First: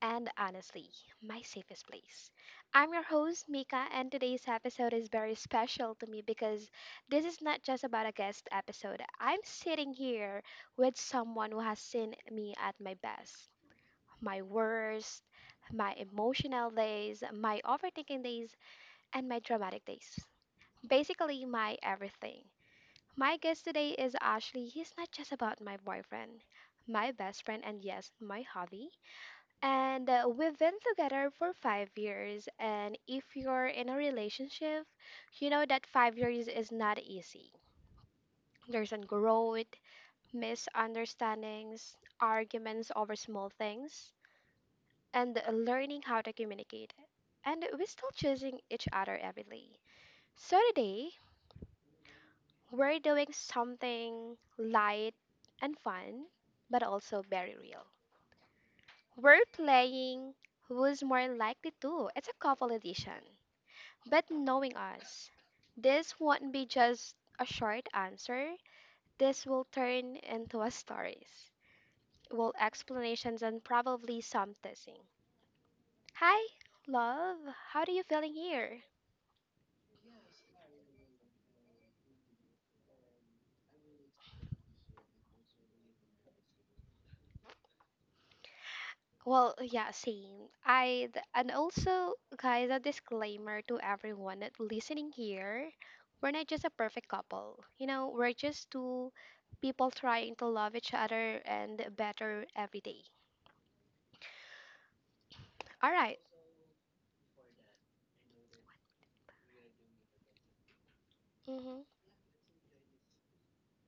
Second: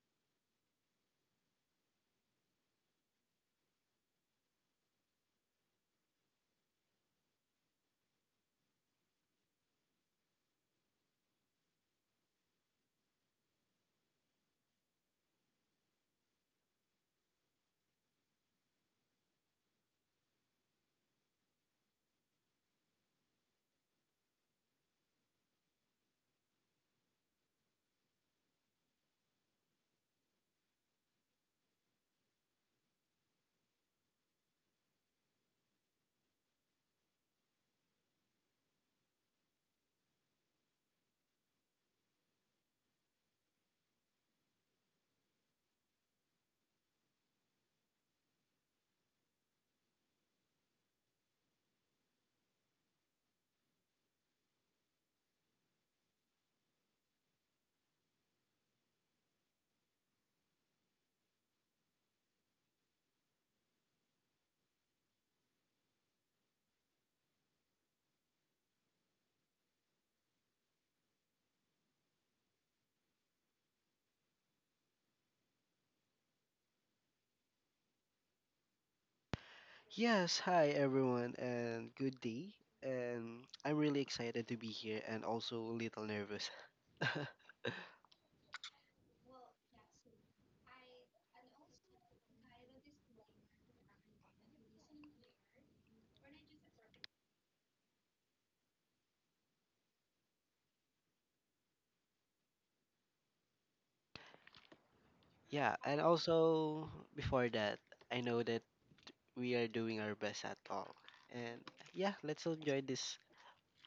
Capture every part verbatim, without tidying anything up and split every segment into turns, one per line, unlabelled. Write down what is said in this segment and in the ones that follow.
and honestly, my safest place. I'm your host, Mika, and today's episode is very special to me because this is not just about a guest episode. I'm sitting here with someone who has seen me at my best, my worst, my emotional days, my overthinking days, and my dramatic days. Basically, my everything. My guest today is Ashley. He's not just about my boyfriend, my best friend, and yes, my hobby. And uh, we've been together for five years. And if you're in a relationship, you know that five years is not easy. There's an growth, misunderstandings, arguments over small things, and learning how to communicate. And we're still choosing each other every day. So today, we're doing something light and fun, but also very real. We're playing Who's More Likely To? It's a couple edition. But knowing us, this won't be just a short answer. This will turn into a stories, well, explanations, and probably some teasing. Hi, love. How do you feeling here?
Yes, hi everyone, and good day. And I'm really excited to be here and also a little nervous.
Well, yeah, same. I and also, guys, a disclaimer to everyone that listening here, we're not just a perfect couple. You know, we're just two people trying to love each other and better every day.
Yeah,
All
and
right.
also before that, I know that we are doing our best at all. And
Mm-hmm.
yeah, let's enjoy this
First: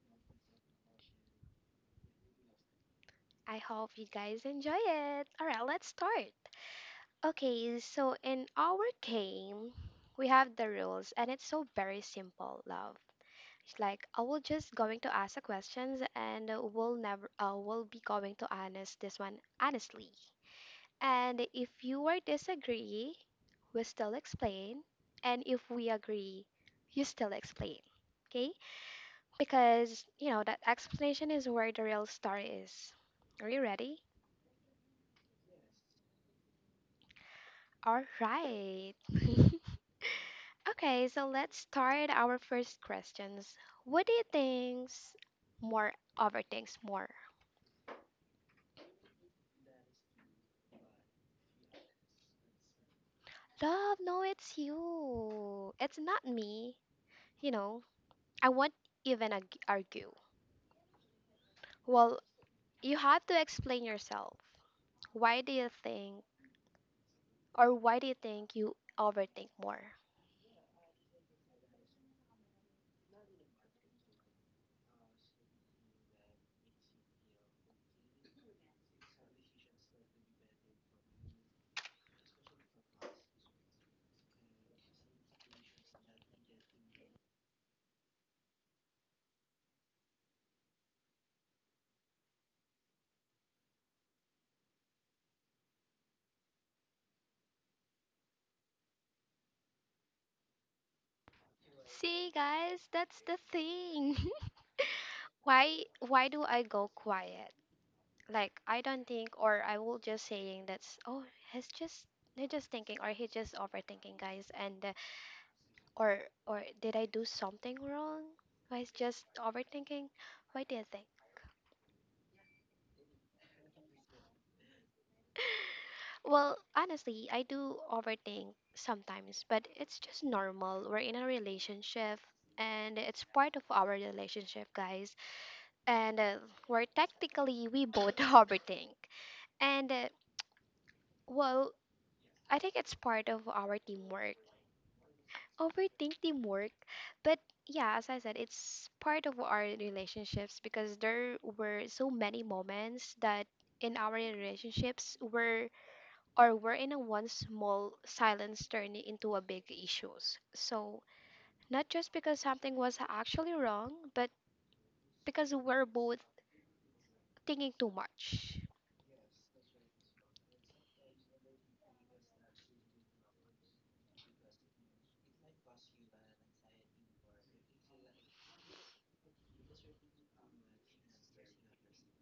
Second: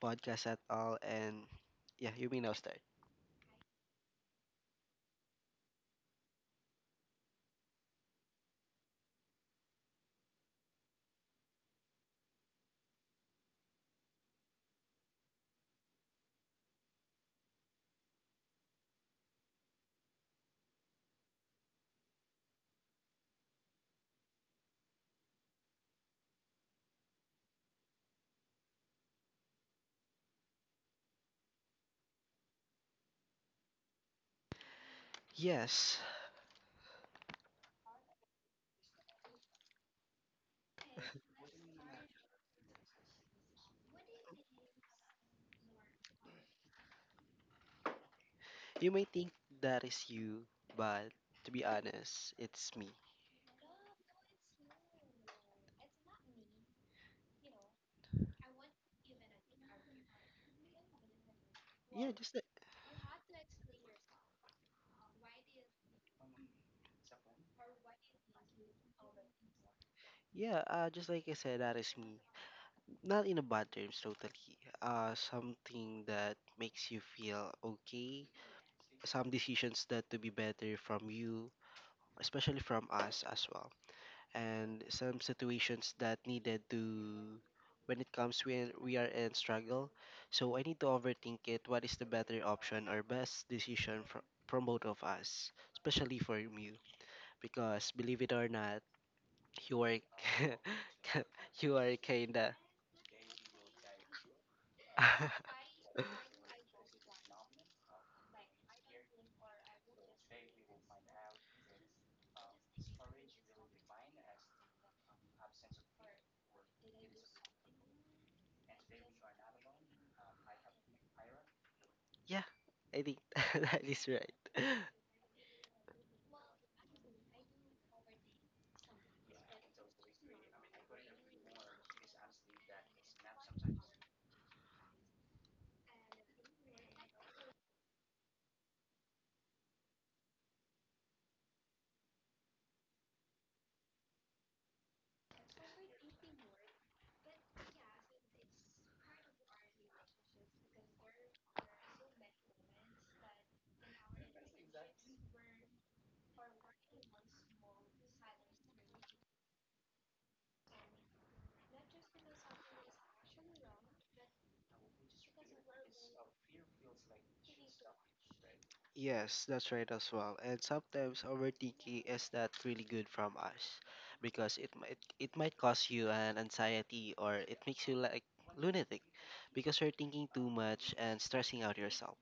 podcast at all. And yeah, you may now start.
I hope you guys enjoy it. All right, let's start. Okay, so in our game, we have the rules, and it's so very simple, love. It's like I will just going to ask the questions and uh, we'll never uh, we'll be going to honest this one honestly. And if you are disagree, we still explain. And if we agree, you still explain. Okay? Because you know that explanation is where the real story is. Are you ready?
Yes,
All right. Okay, so let's start our first questions. What do you think's more overthinks more?
you may think that is you, but to be honest, it's me.
Love, no, it's you. It's not me. You know, I won't even ag- argue.
Yeah,
Well,
just like,
you have to explain yourself. Why do you think, or why do you think you overthink more?
yeah, uh, just like I said, that is me. Not in a bad terms, totally. Uh, something that makes you feel okay. Some decisions that to be better from you, especially from us as well. And some situations that needed to, when it comes when we are in struggle. So I need to overthink it. What is the better option or best decision from from both of us, especially for you? Because believe it or not, you are you are
See,
kinda.
guys, that's the thing. why, why do I go quiet? Like I don't think, or I will just saying that's oh, he's just he's just thinking, or he's just overthinking, guys, and uh, or or did I do something wrong? I was just overthinking. Why do you think?
Yeah, I think that is right.
Well, honestly, I do overthink sometimes, but it's just normal. We're in a relationship and it's part of our relationship, guys. And uh, we're technically we both overthink. And uh, well, I think it's part of our teamwork overthink teamwork, but yeah, as I said, it's part of our relationships because there were so many moments that in our relationships were or were in a one small silence turning into a big issues. So not just because something was actually wrong, but because we're both thinking too much.
Yes, that's right as well. And sometimes overthinking is not really good from us, because it might it might cause you an anxiety, or it makes you like lunatic because you're thinking too much and stressing out yourself.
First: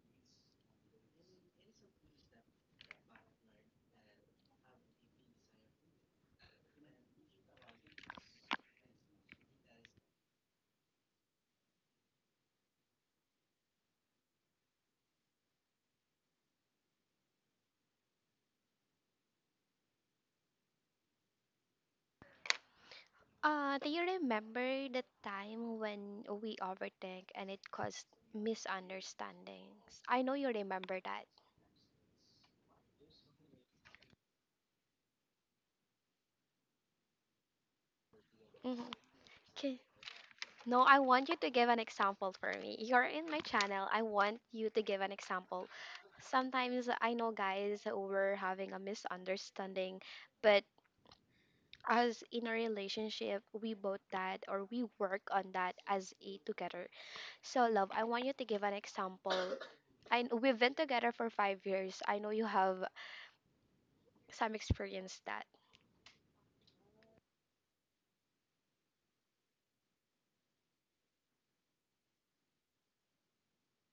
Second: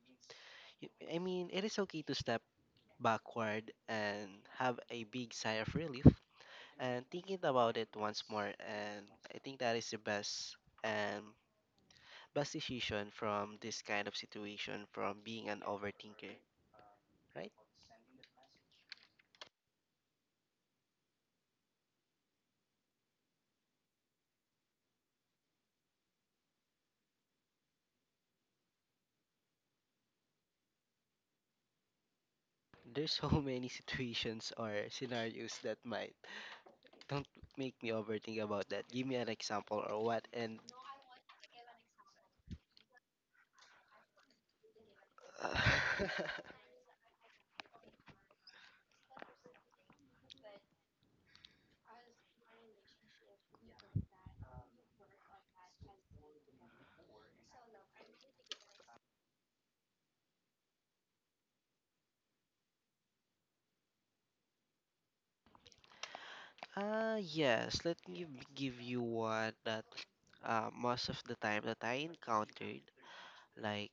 You- I mean, it is okay to step backward and have a big sigh of relief and thinking about it once more, and I think that is the best and best decision from this kind of situation from being an overthinker, right?
uh Do you remember the time when we overthink and it caused misunderstandings? I know you remember that.
There's so many situations or scenarios that might don't make me overthink about that.
Mhm.
Give me an example
'Kay.
or what. And
No, I want you to give an example for me. You're in my channel. I want you to give an example.
uh
Sometimes I know, guys, we're having a misunderstanding, but as in a relationship, we both that or we work on that as a together. So love, I want you to give an example. I kn- we've been together for five years. I know you have some experience that
uh yes, let me give you one that uh, most of the time that I encountered, like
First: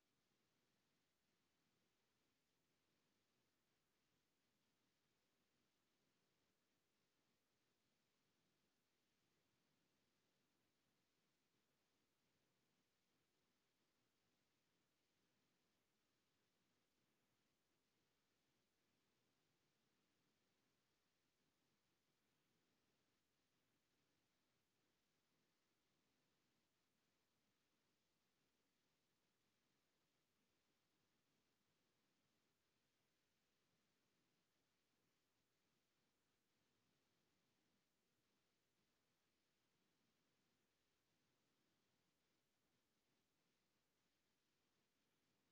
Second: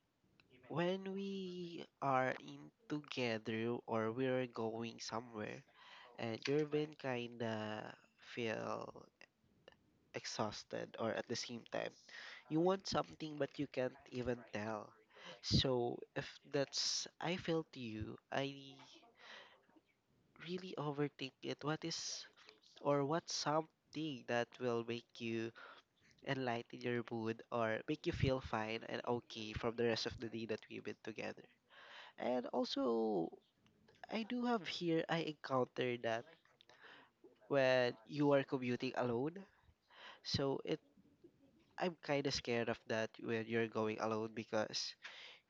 when we are in together or we're going somewhere and you've been kinda feel exhausted, or at the same time you want something but you can't even tell. So if that's I feel to you, I really overthink it, what is or what's something that will make you enlighten your mood or make you feel fine and okay from the rest of the day that we've been together. And also, I do have here, I encountered that when you are commuting alone. So it, I'm kind of scared of that when you're going alone, because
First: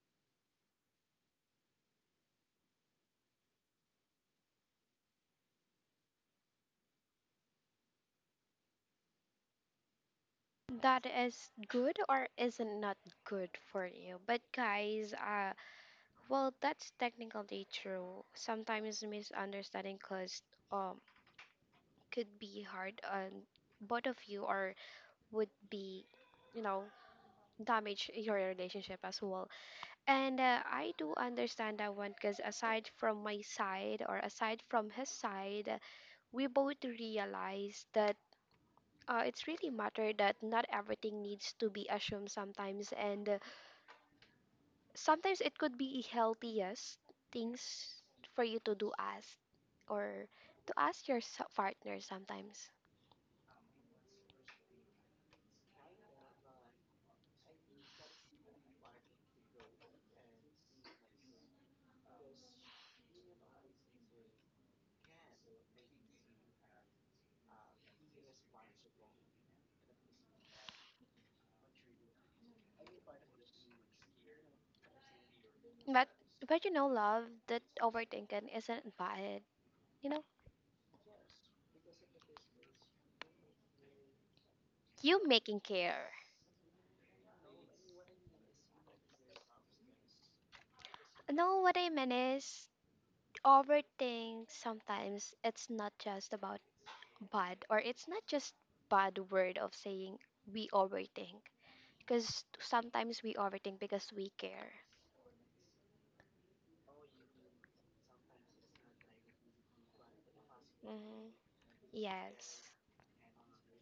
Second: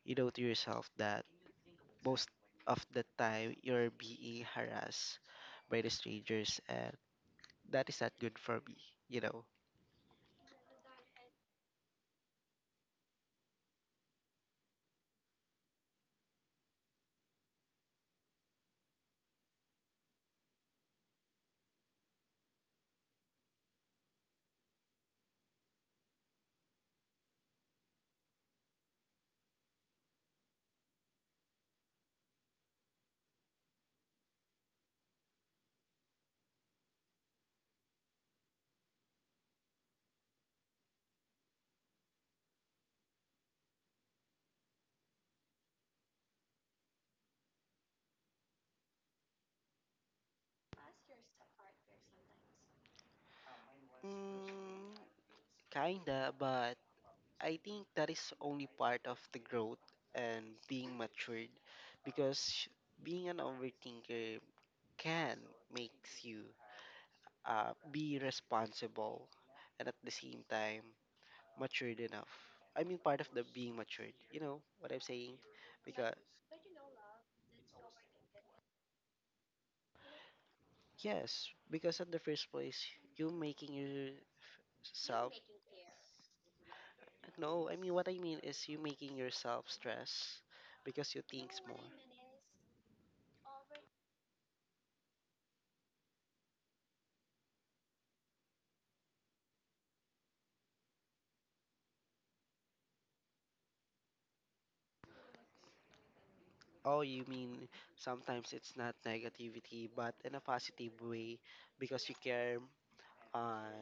you know to yourself that most of the time you're being harassed by the strangers, and that is not good for me, you know.
that is good or is not good for you. But guys, uh, Well, that's technically true. Sometimes misunderstanding cause um could be hard on both of you or would be, you know, damage your relationship as well. And uh, I do understand that one because aside from my side or aside from his side, we both realize that, uh, it's really matter that not everything needs to be assumed sometimes, and uh, sometimes it could be healthiest things for you to do ask or to ask your so- partner sometimes.
Mm, kinda, but I think that is only part of the growth and being matured, because being an overthinker can makes you, uh, be responsible and at the same time matured enough. I mean, part of the being matured. You know what I'm saying?
but
Because
but you know, love, that overthinking isn't invited, you know.
yes, because in the first place, you making yourself,
You making care.
no. I mean, what I mean is you making yourself stress because you
No,
think
what
more.
I mean is overthink sometimes it's not just about bad, or it's not just bad word of saying we overthink because sometimes we overthink because we care.
Oh, you mean sometimes it's not negativity, but in a positive
Hmm.
way because you care
Yes.
on.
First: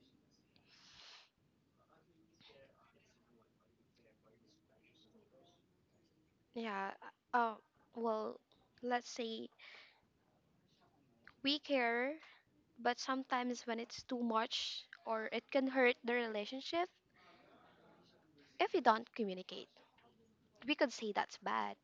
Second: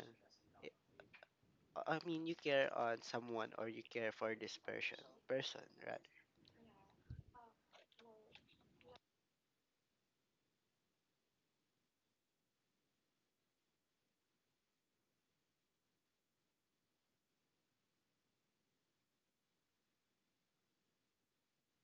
I I mean, you care on someone or you care for this person, person, right?
Yeah. Uh, well, let's say we care, but sometimes when it's too much or it can hurt the relationship, if you don't communicate, we could say that's bad.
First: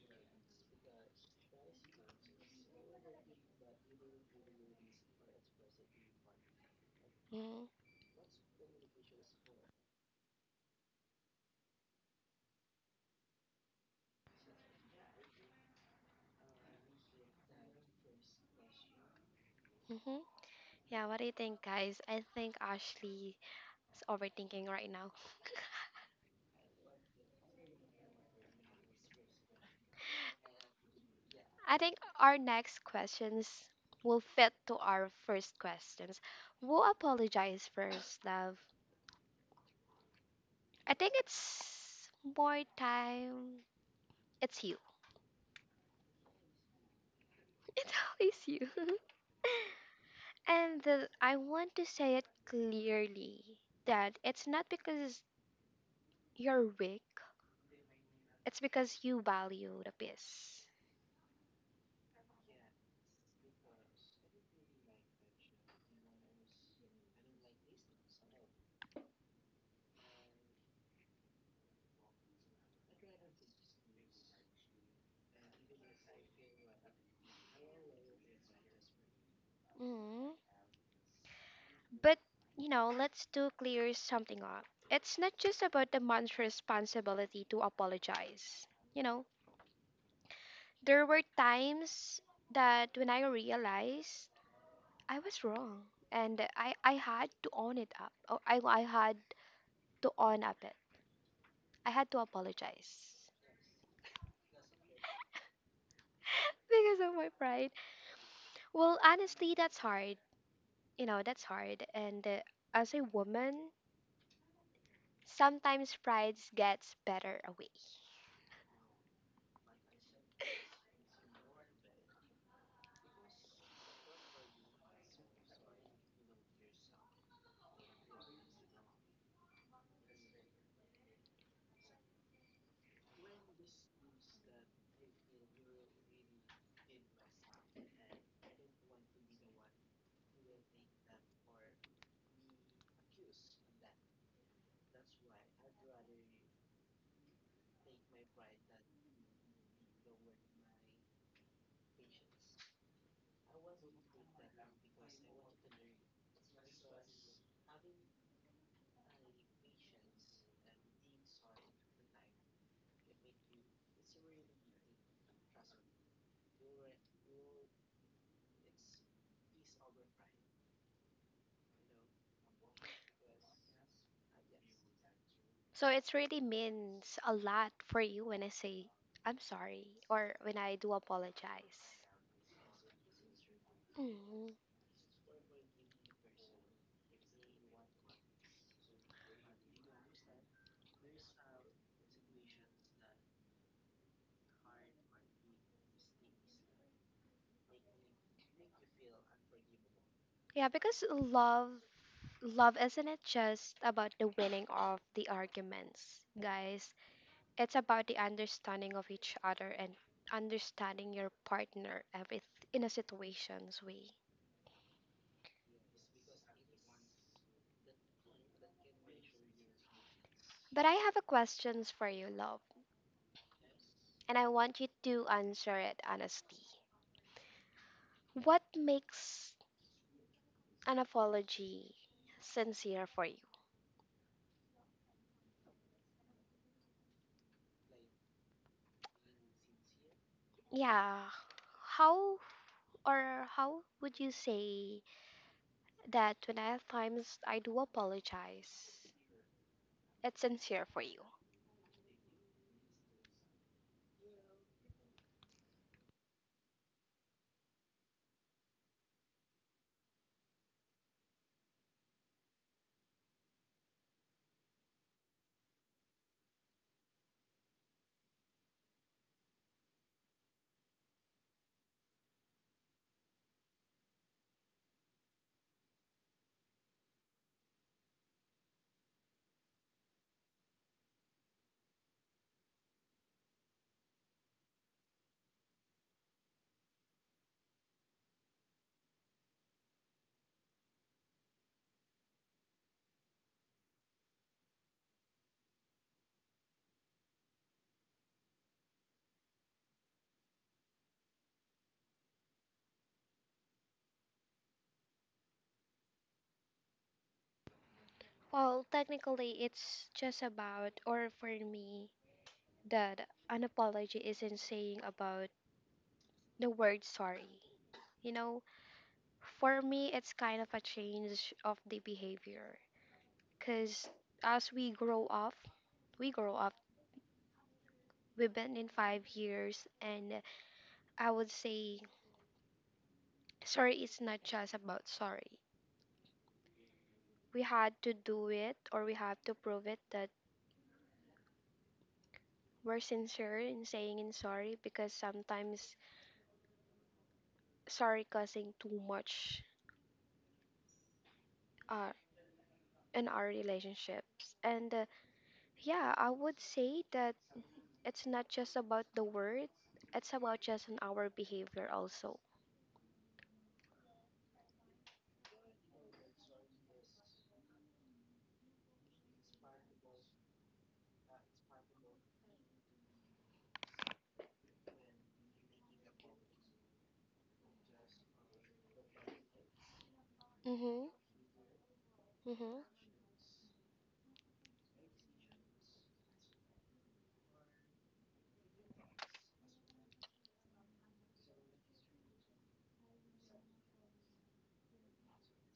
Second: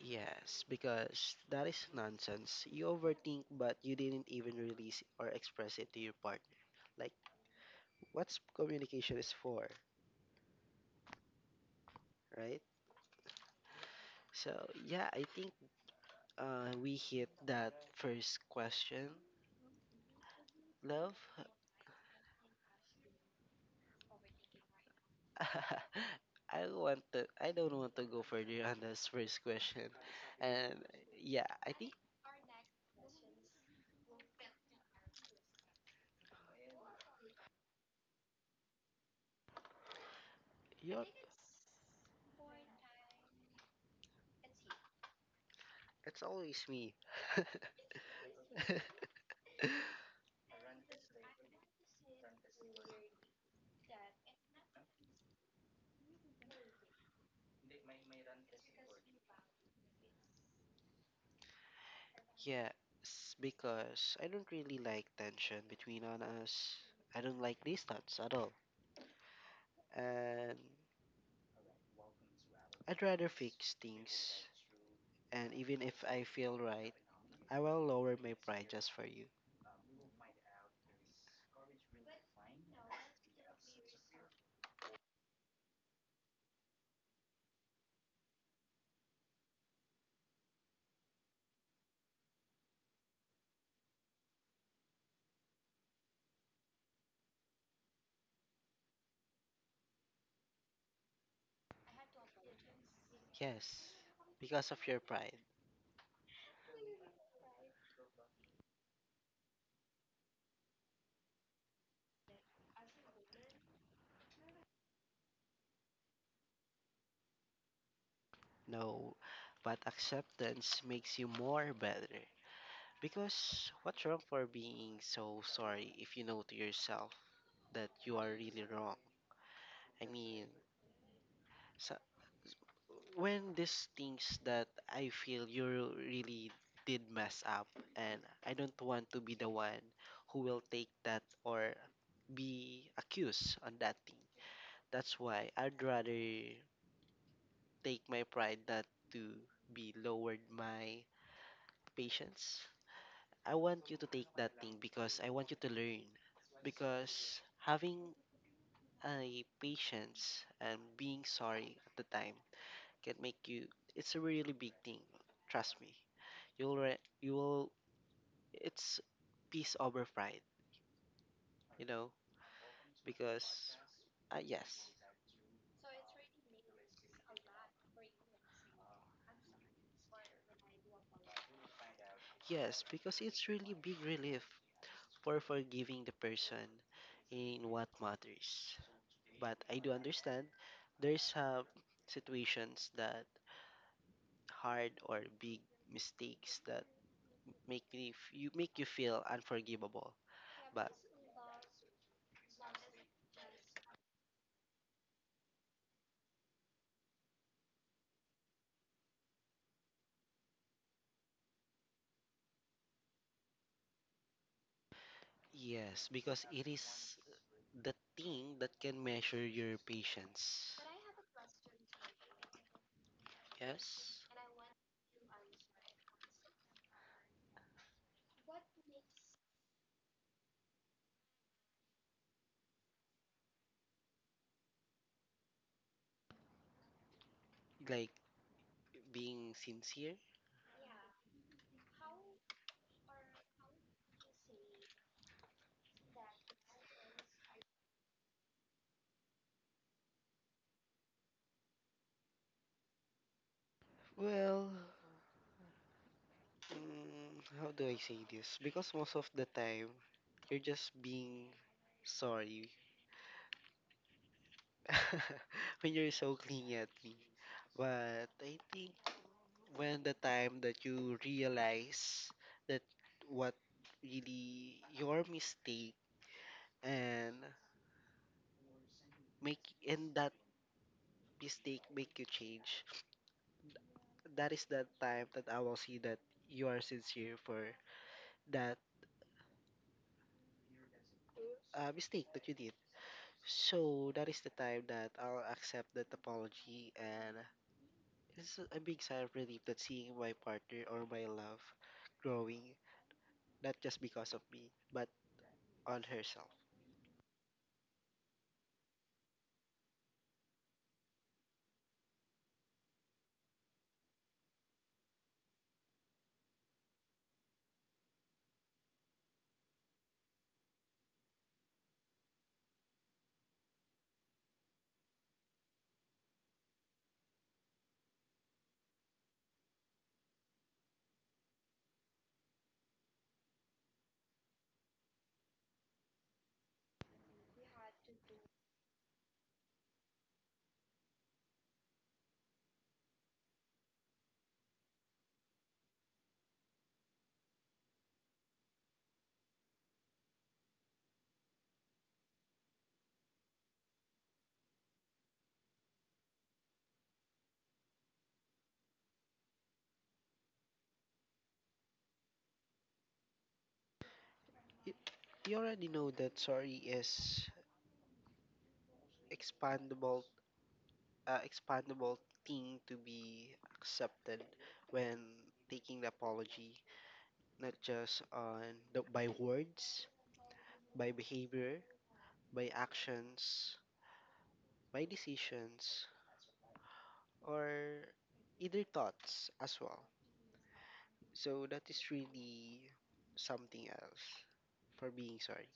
Yes, because that is nonsense. You overthink, but you didn't even release or express it to your partner. Like,
Mm.
what's communication is for, right? So, yeah, I think uh, we hit that first question,
Mm-hmm. Yeah,
love.
what do you think, guys? I think Ashley is overthinking right now.
I want to. I don't want to go further on this first question, and yeah, I
I
think
think our next questions will fit to our first questions. We apologize first, love. I
you're.
think it's more time. It's you.
It's always me.
It always you. and the, I want to say it clearly that it's not because you're weak, it's because you value the peace.
Yes, because I don't really like tension between on us. I don't like distance at all. And I'd rather fix things. And even if I feel right, I will lower my pride just for you.
Mm. But, you know, let's do clear something up. It's not just about the man's responsibility to apologize. You know, there were times that when I realized I was wrong, and I, I had to own it up. Or I, I had to own up it. I had to apologize.
Yes, because of your pride.
Because of my pride. Well, honestly, that's hard. You know, that's hard. And uh, as a woman, sometimes pride gets better away.
No, but acceptance makes you more better. Because what's wrong for being so sorry if you know to yourself that you are really wrong? I mean, so when these things that I feel you really did mess up, and I don't want to be the one who will take that or be accused on that thing. That's why I'd rather take my pride that to be lowered my patience. I want you to take that thing because I want you to learn. Because having a patience and being sorry at the time can make you, it's a really big thing, trust me, you'll re- you will, it's peace over pride, you know, because uh, yes.
So it really means a lot for you when I say I'm sorry or when I do apologize.
Yes, because it's really big relief
Mm.
for forgiving the person in what matters, but I do understand there's some situations that hard or big mistakes that make me f- you make you feel unforgivable.
Yeah,
But
because love love isn't it just about the winning of the arguments, guys. It's about the understanding of each other and understanding your partner every in a situation's way.
yes, because it is the thing that can measure your patience.
But I have a questions for you, love,
Yes,
and I want you to answer it honestly. What makes an apology sincere for you?
like being sincere.
Yeah. How or how would you say that when at times I do apologize, it's sincere for you?
Well, mm, how do I say this? Because most of the time, you're just being sorry when you're so clingy at me. But I think when the time that you realize that what really your mistake and make and that mistake make you change, that is the time that I will see that you are sincere for that uh, mistake that you did. So that is the time that I'll accept that apology, and it's a big sigh of relief that seeing my partner or my love growing, not just because of me but on herself.
Well, technically, it's just about, or for me, that an apology isn't saying about the word sorry. You know, for me, it's kind of a change of the behavior because as we grow up, we grow up. We've been in five years, and I would say sorry is not just about sorry. We had to do it or we have to prove it that we're sincere in saying in sorry because sometimes sorry causing too much, uh, in our relationships. And uh, yeah, I would say that it's not just about the word, it's about just on our behavior also.
you, you already know that sorry is expandable, uh, expandable thing to be accepted when taking the apology, not just on the, by words,
Mhm.
by behavior, by
Mhm.
actions, by decisions, or either thoughts as well. So that is really something else for being sorry.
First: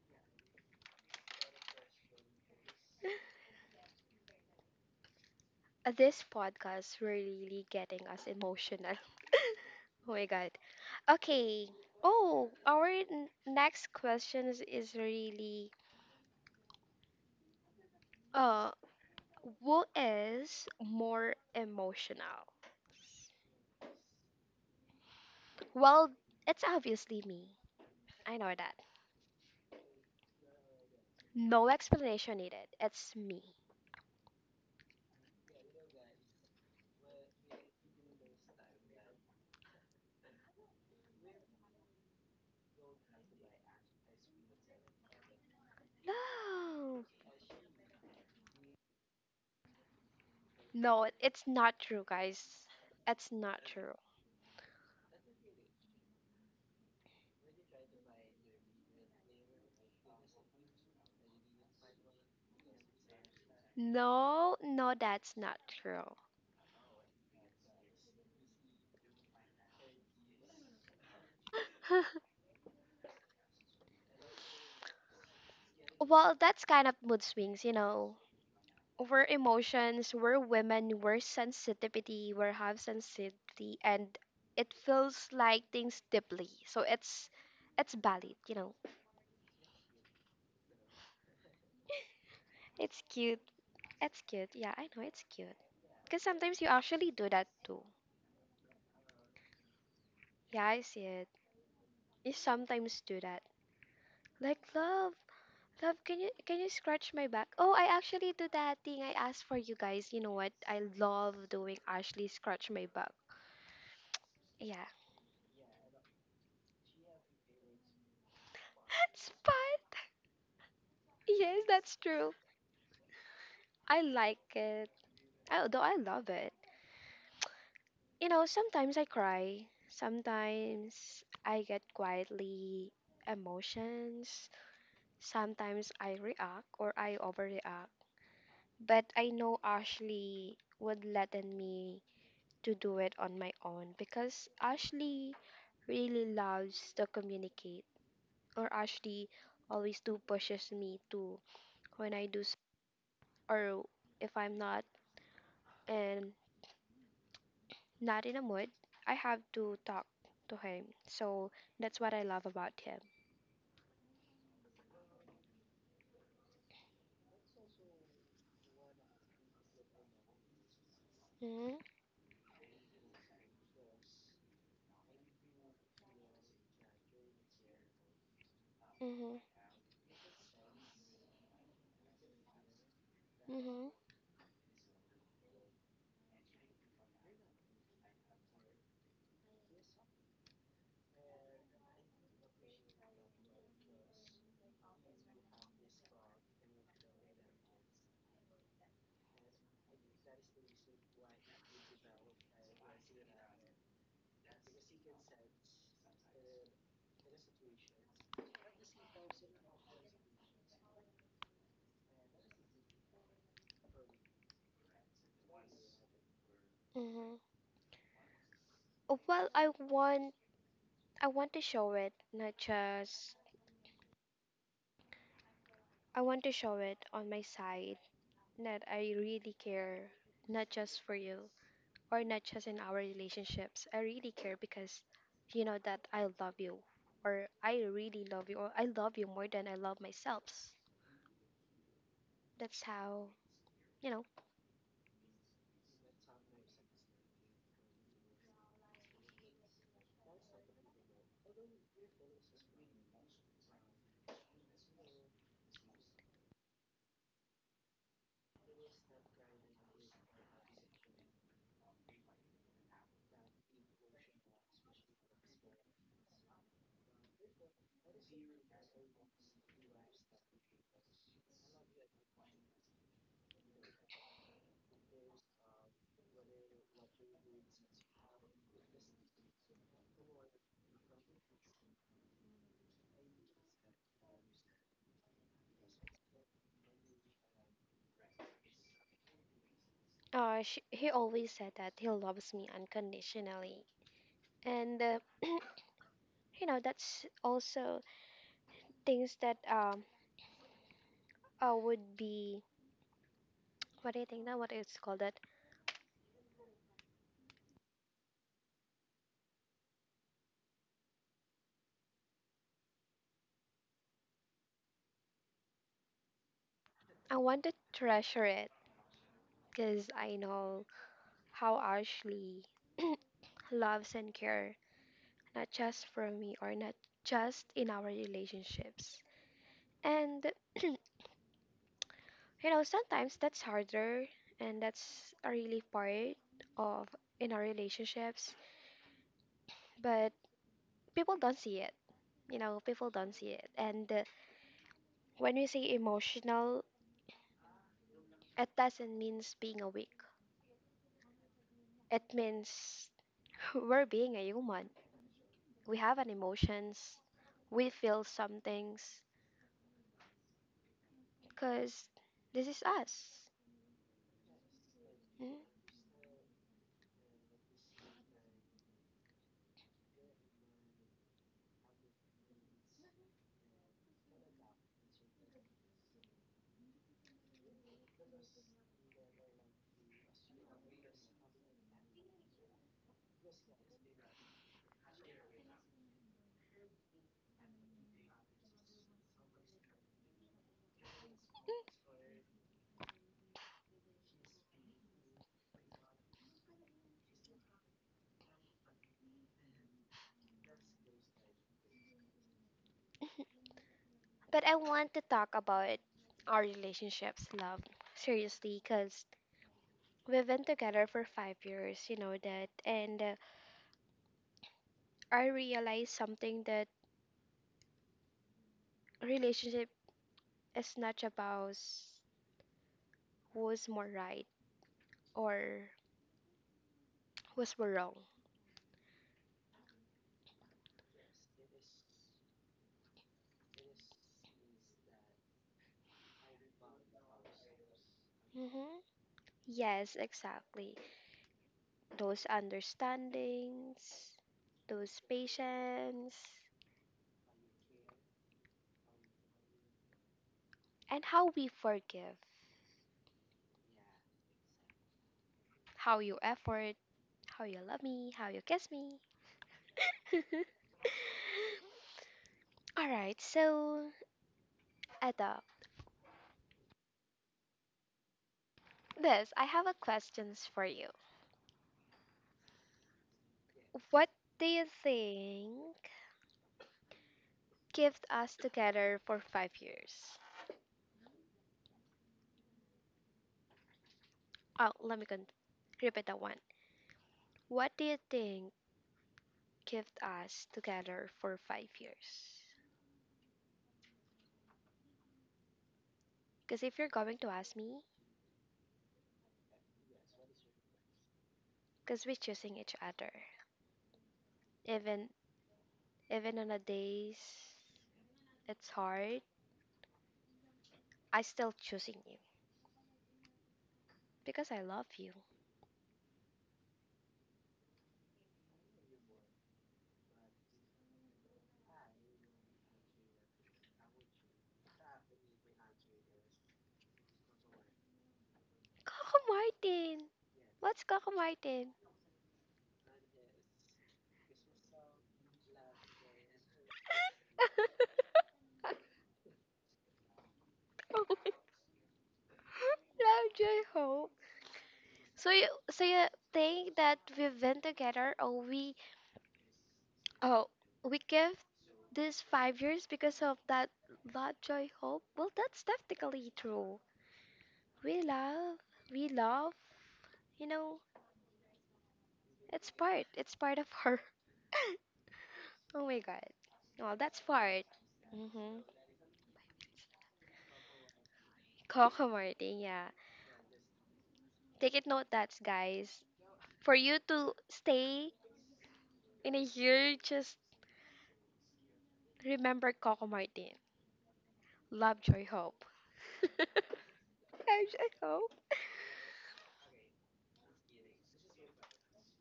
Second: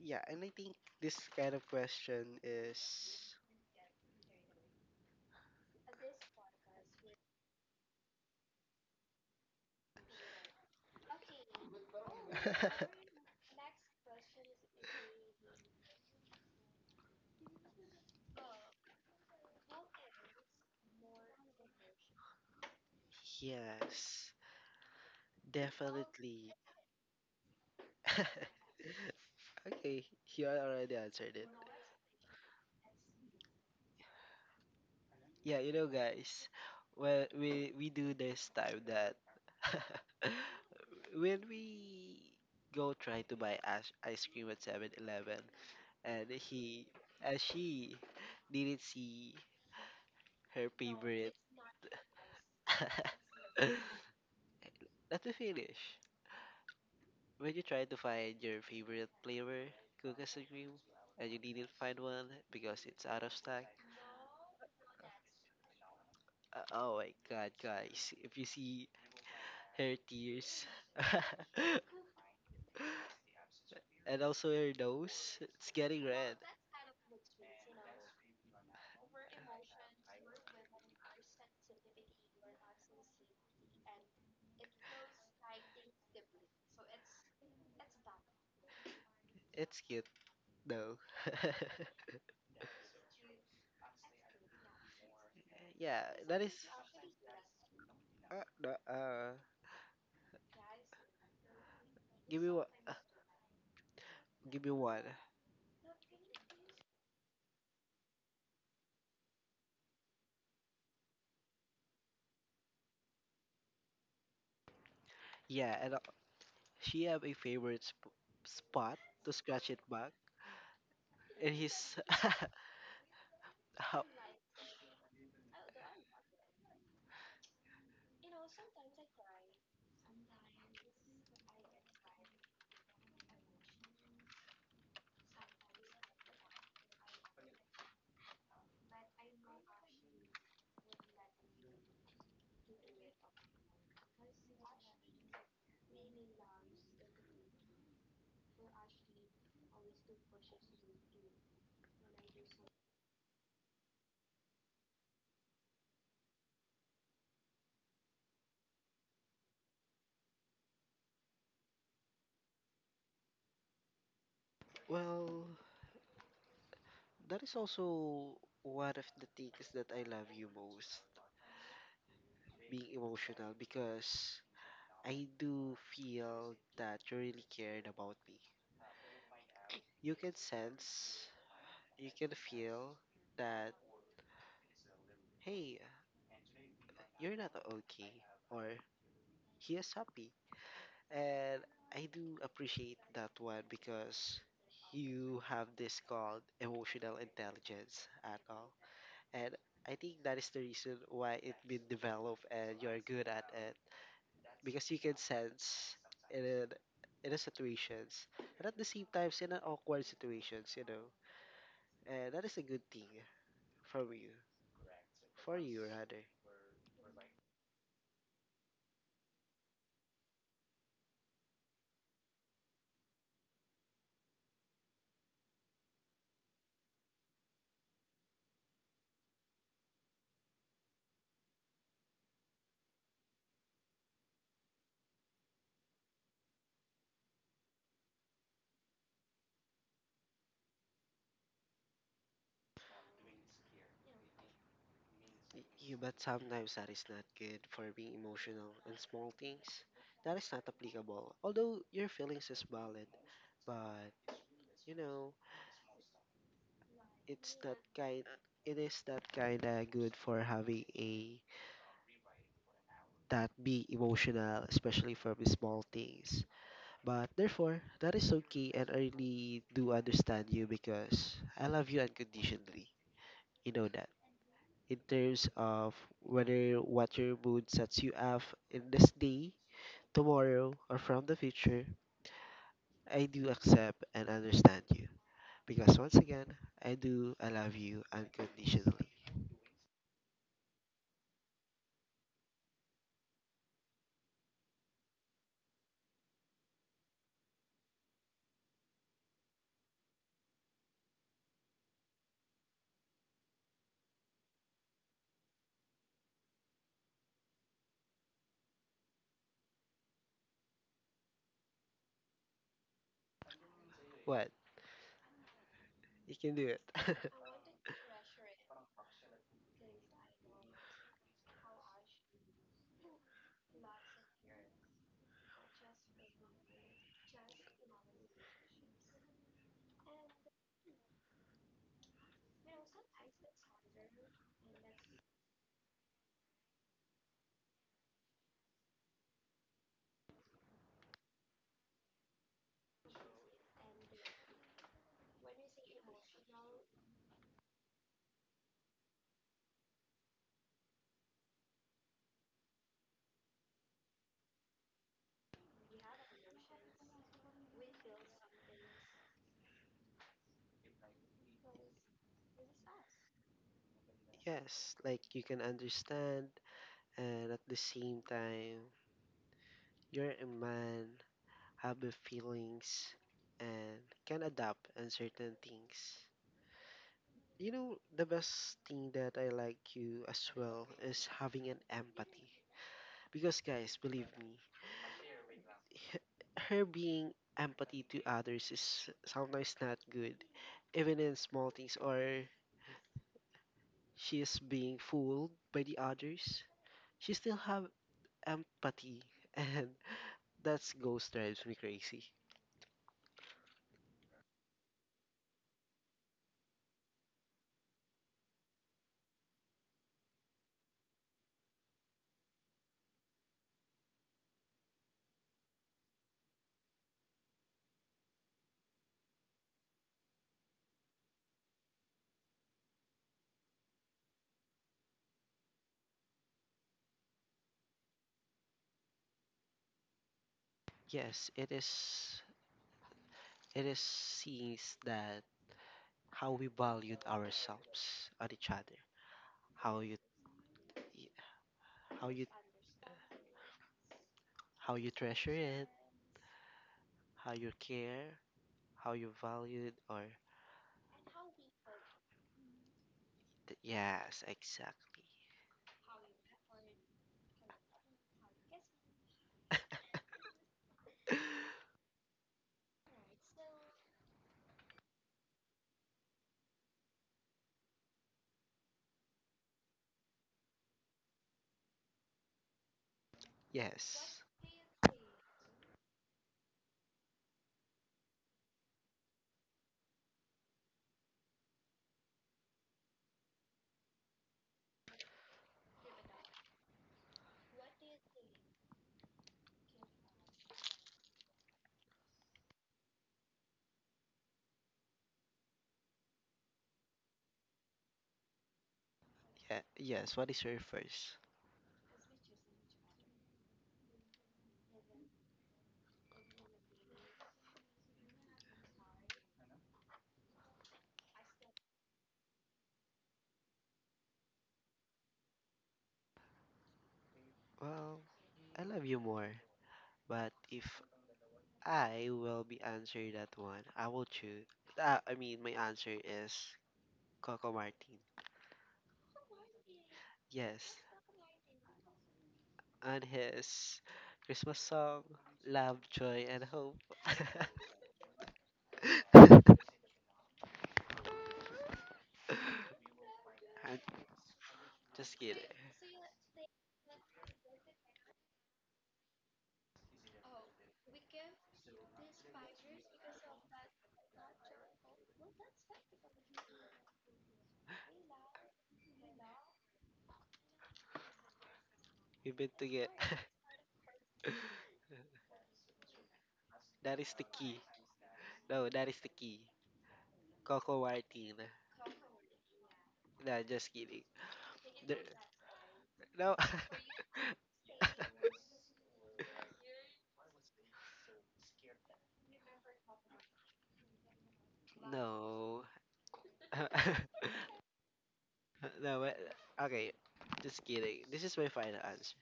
Yeah, and I think this kind of question is
Uh, This podcast really getting us emotional. Oh my god. Okay. Oh, our n- next question is, is really uh who is more emotional?
yes,
Well,
definitely.
it's obviously me. I know that.
Okay, you already answered it.
No explanation needed. It's me.
Yeah, you know, guys, well, we we do this time that when we go try to buy ice ice cream at Seven Eleven, and he,
No.
and she didn't see her
No,
favorite
it's not true, guys. It's not true.
Not to finish, when you try to find your favorite flavor cookies ice cream and you didn't find one because it's out of stock,
No, no, that's not true.
Uh, oh my god, guys. If you see her tears and also her nose, it's getting
Well,
red.
that's kind of mood swings, you know. We're emotions, we're women, we're sensitivity, we have sensitivity, and it feels like things deeply. So it's it's valid, you know.
It's cute though.
It's cute. It's cute. Yeah, I know it's cute.
Yeah,
Because
that is.
sometimes you actually do that too.
Uh, no, uh,
Yeah, I see it. You
give me one. Uh,
sometimes do that. Like
give me one.
love, Love, can you can you scratch my back? Oh, I actually do that thing I asked for you guys. You know what? I love doing Ashley scratch my back. Yeah.
Yeah, and uh, she have a favorite sp- spot to
It's fun.
scratch it back. And
Yes, that's
his.
true. I
How,
like it. Although I love it. You know, sometimes I cry. Sometimes I get quietly emotions. Sometimes I react or I overreact. But I know Ashley would let in me to do it on my own because Ashley really loves to communicate, or Ashley always do pushes me to when I do s- or if I'm not and not in a mood, I have to talk to him. So that's what I love about him.
well, that is also one of the things that I love you most,
Mhm.
being emotional, because I do feel that you really cared about me.
Mhm.
You can sense, you can feel that,
Mhm.
hey, you're not okay, or he is happy. And I do appreciate that one because you have this called emotional intelligence at all. And I think that is the reason why it been developed and you're good at it, because you can sense in a, in a situations, and at the same time in an awkward situations, you know, and that is a good thing from you, for you rather.
Mhm. Oh, well, I want I want to show it, not just I want to show it on my side that I really care, not just for you. Or not just in our relationships. I really care because you know that I love you, or I really love you, or I love you more than I love myself. That's how, you know,
Y- you but sometimes that is not good for being emotional in small things that is not applicable, although your feelings is valid, but you know it's not kind, it is not kind of good for having a that be emotional, especially for the small things. But therefore, that is okay, and I really do understand you because I love you unconditionally. You know that. In terms of whether what your mood sets you up in this day, tomorrow, or from the future, I do accept and understand you. Because once again, I do I love you unconditionally.
uh, she, he always said that he loves me unconditionally. And, uh, you know, that's also things that um, uh, would be, what do you think that, what it's called that?
What? You can do it.
I want to treasure it because I know how Ashley loves and care, not just from me or not just in our relationships. And you know, sometimes that's harder, and that's a really part of in our relationships, but people don't see it. You know, people don't see it. And uh, when we say emotional, it doesn't mean being a weak. It means we're being a human. We have an emotions. We feel some things because this is us.
Yes, like you
Mm.
can understand, and at the same time, you're a man have the feelings, and can adapt on certain things. You know, the best thing that I like you as well is having an empathy. Because, guys, believe me, h- her being empathy to others is sometimes not good. Even in small things, or she is being fooled by the others, she still have empathy and that's ghost drives me crazy.
But I want to talk about our relationships, love, seriously, because we've been together for five years, you know that. And uh, I realized something that relationship is not about who's more right or who's more wrong.
Yes, it is, it is scenes that how we valued ourselves and each other,
Hmm.
how
Yes,
you
exactly.
how you
Those understandings,
how you
those
treasure it,
patience,
how you care, how you value it, or
and how we forgive,
th- yes, exactly.
how you effort, how you love me, how you kiss me. All right, so Eda, this I have a questions for you. What
yes,
do you think kept us together for five years? Oh, let me con- repeat that one. What do you think kept us together for five years? Because if you're going to ask me,
yeah, yes. What is your first?
because we're choosing each other, even even on the days it's hard, I still choosing you because I love you.
Well, I love you more, but if I will be answering that one, I will choose. Uh, I mean, my answer is Coco Martin.
Coco Martin,
Yes,
what's Coco Martin?
and his Christmas song, Love, Joy, and Hope.
Oh my. Love, joy,
I'm
hope.
just
So
kidding.
you so you think that we've been together, or we oh we give this five years because of that Love, Joy, Hope? Well, that's definitely true. We love we love, you know,
We've been
it's
together.
part. It's part of her. Oh my god. Well,
That is
that's
the key.
part. Mm-hmm.
No, that is the key. Coco Martin.
Coco Martin, yeah.
Nah, just kidding.
Take it note
There-
that, guys,
No.
for you to stay in a year, just remember Coco Martin. Love, joy,
No.
hope. I hope.
No, but, okay. Just kidding. This is my final answer.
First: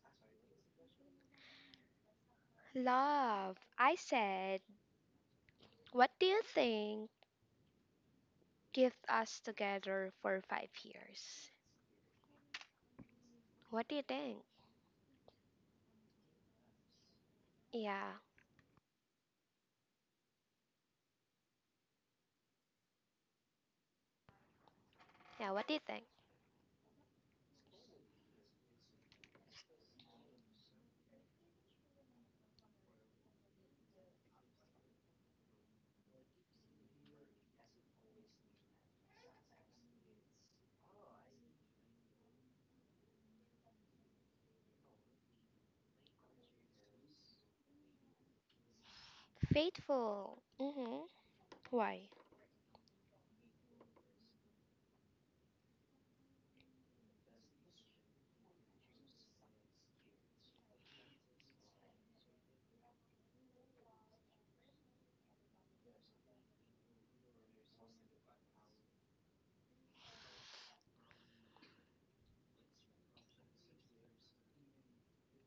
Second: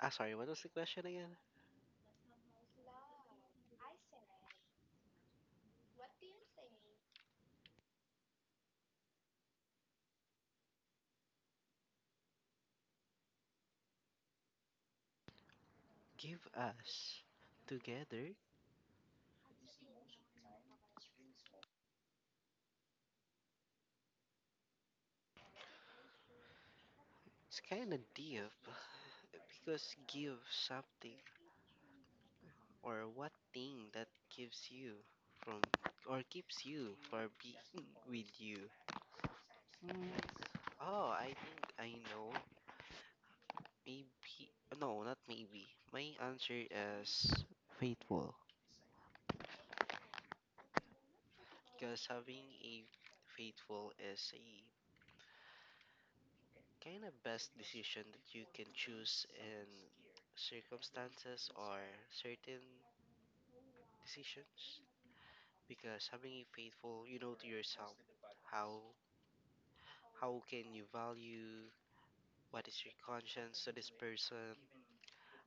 Ah, sorry, what was the question again?
Love, I said, what do you think kept us together for five years? What do you think?
Give us
Yeah,
together.
yeah, what do you think?
It's kind of deep because give something or what thing that gives you from or keeps you for being with you. Oh, I think I know. Maybe no, not maybe. My answer is faithful,
Faithful. Mm-hmm.
because
Why?
having a faithful is a kind of best decision that you can choose in circumstances or certain decisions. Because having faithful, you know, to yourself, how how can you value what is your conscience to this person?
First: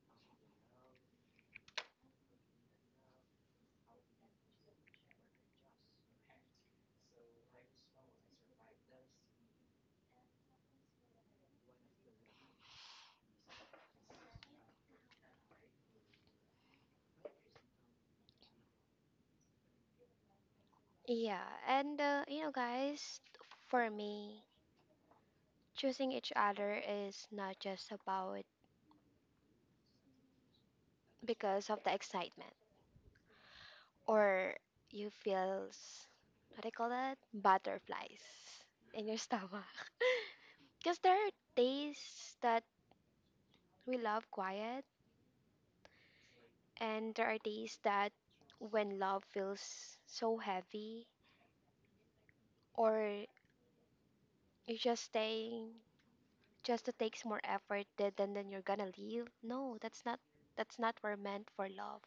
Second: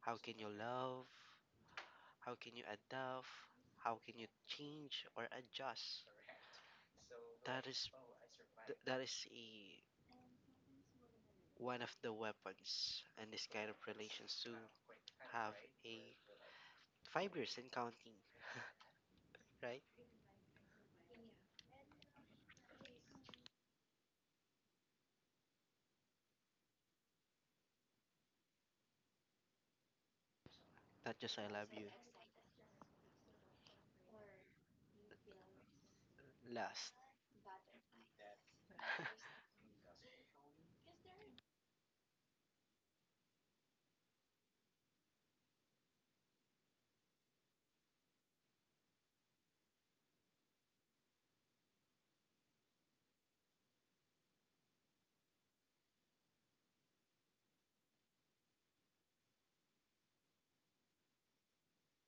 How can you love? How can you adapt? How can you change or adjust? That is th- that is a one of the weapons and this kind of relations to have a five years and counting, right?
Yeah, and uh, you know, guys, for me, choosing each other is not just about
Not just I love
because of
you.
the excitement. Or you feel s- what do you call
Last.
that, butterflies in your stomach? Because there are days that we love quiet, and there are days that when love feels so heavy, or you're just staying just to takes more effort than than than you're gonna leave. No, that's not that's not we're meant for love,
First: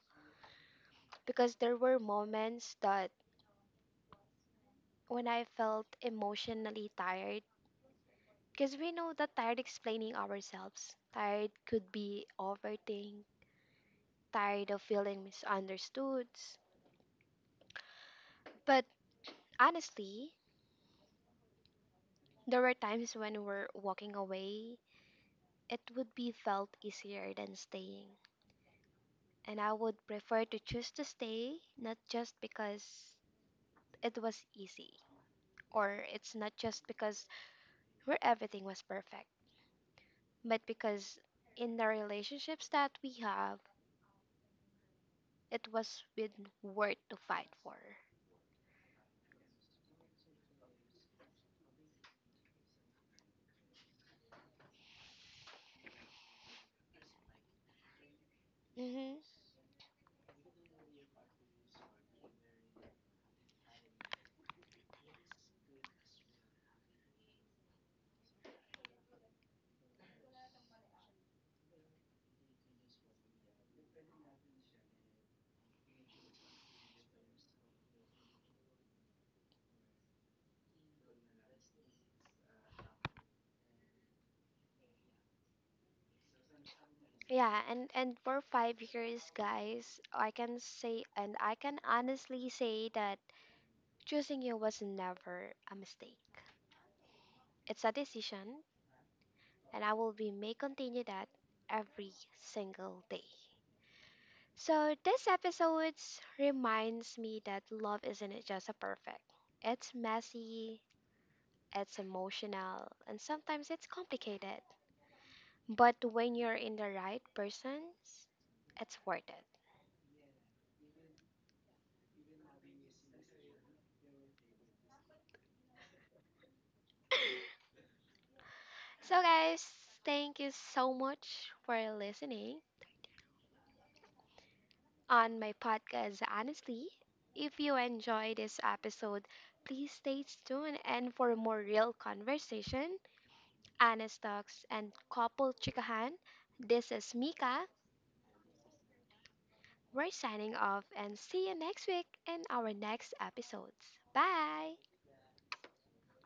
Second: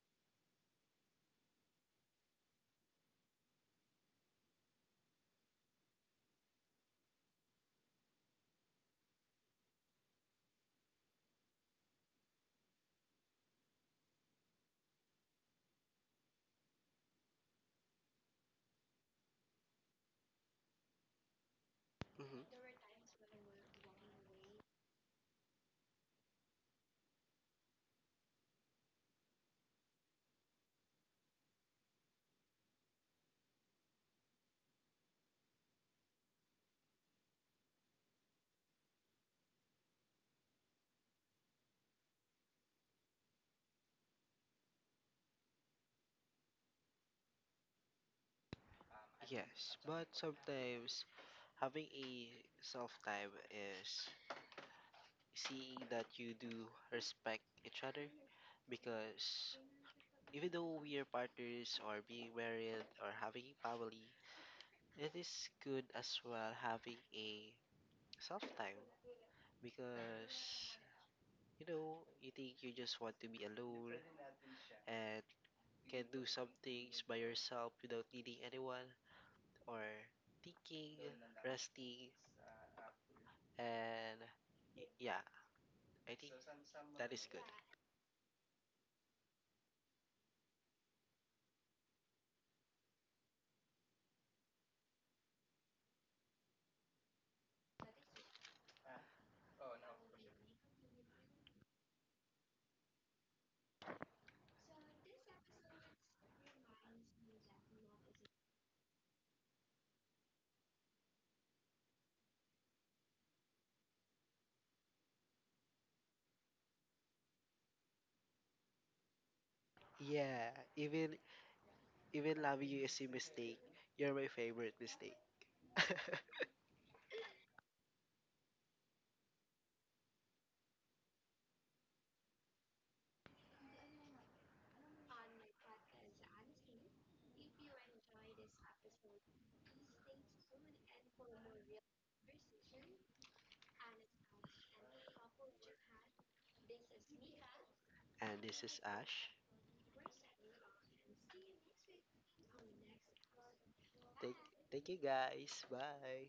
because there were moments that when I felt emotionally tired. Because we know that tired explaining ourselves. Tired could be overthink, tired of feeling misunderstood. But honestly, there were
Hmm.
times when we're walking away, it would be felt easier than staying. And I would prefer to choose to stay, not just because it was easy, or it's not just because where everything was perfect, but because in the relationships that we have, it was with worth to fight for.
Yes, but sometimes having a self time is seeing that you do respect each other,
Mhm.
because even though we are partners or being married or having a family, it is good as well having a self time, because you know you think you just want to be alone and can do some things by yourself without needing anyone, or thinking, resting, and yeah, I think that is good.
Yeah, and and for five years, guys, I can say, and I can honestly say that choosing you was never a mistake. It's a decision, and I will be may continue that every single day. So this episode reminds me that love isn't just a perfect. It's messy, it's emotional, and sometimes it's complicated. But when you're in the right persons, it's worth it.
Yeah, even even loving you is a mistake. You're my favorite mistake.
So, guys, thank you so much for listening on my podcast. Honestly, if you enjoy this episode, please stay tuned and for more real conversation, honest talks, and couple chikahan. This is Mika.
And this is Ash.
We're signing off and see you next week in our next episodes.
Thank,
Bye.
thank you guys. Bye.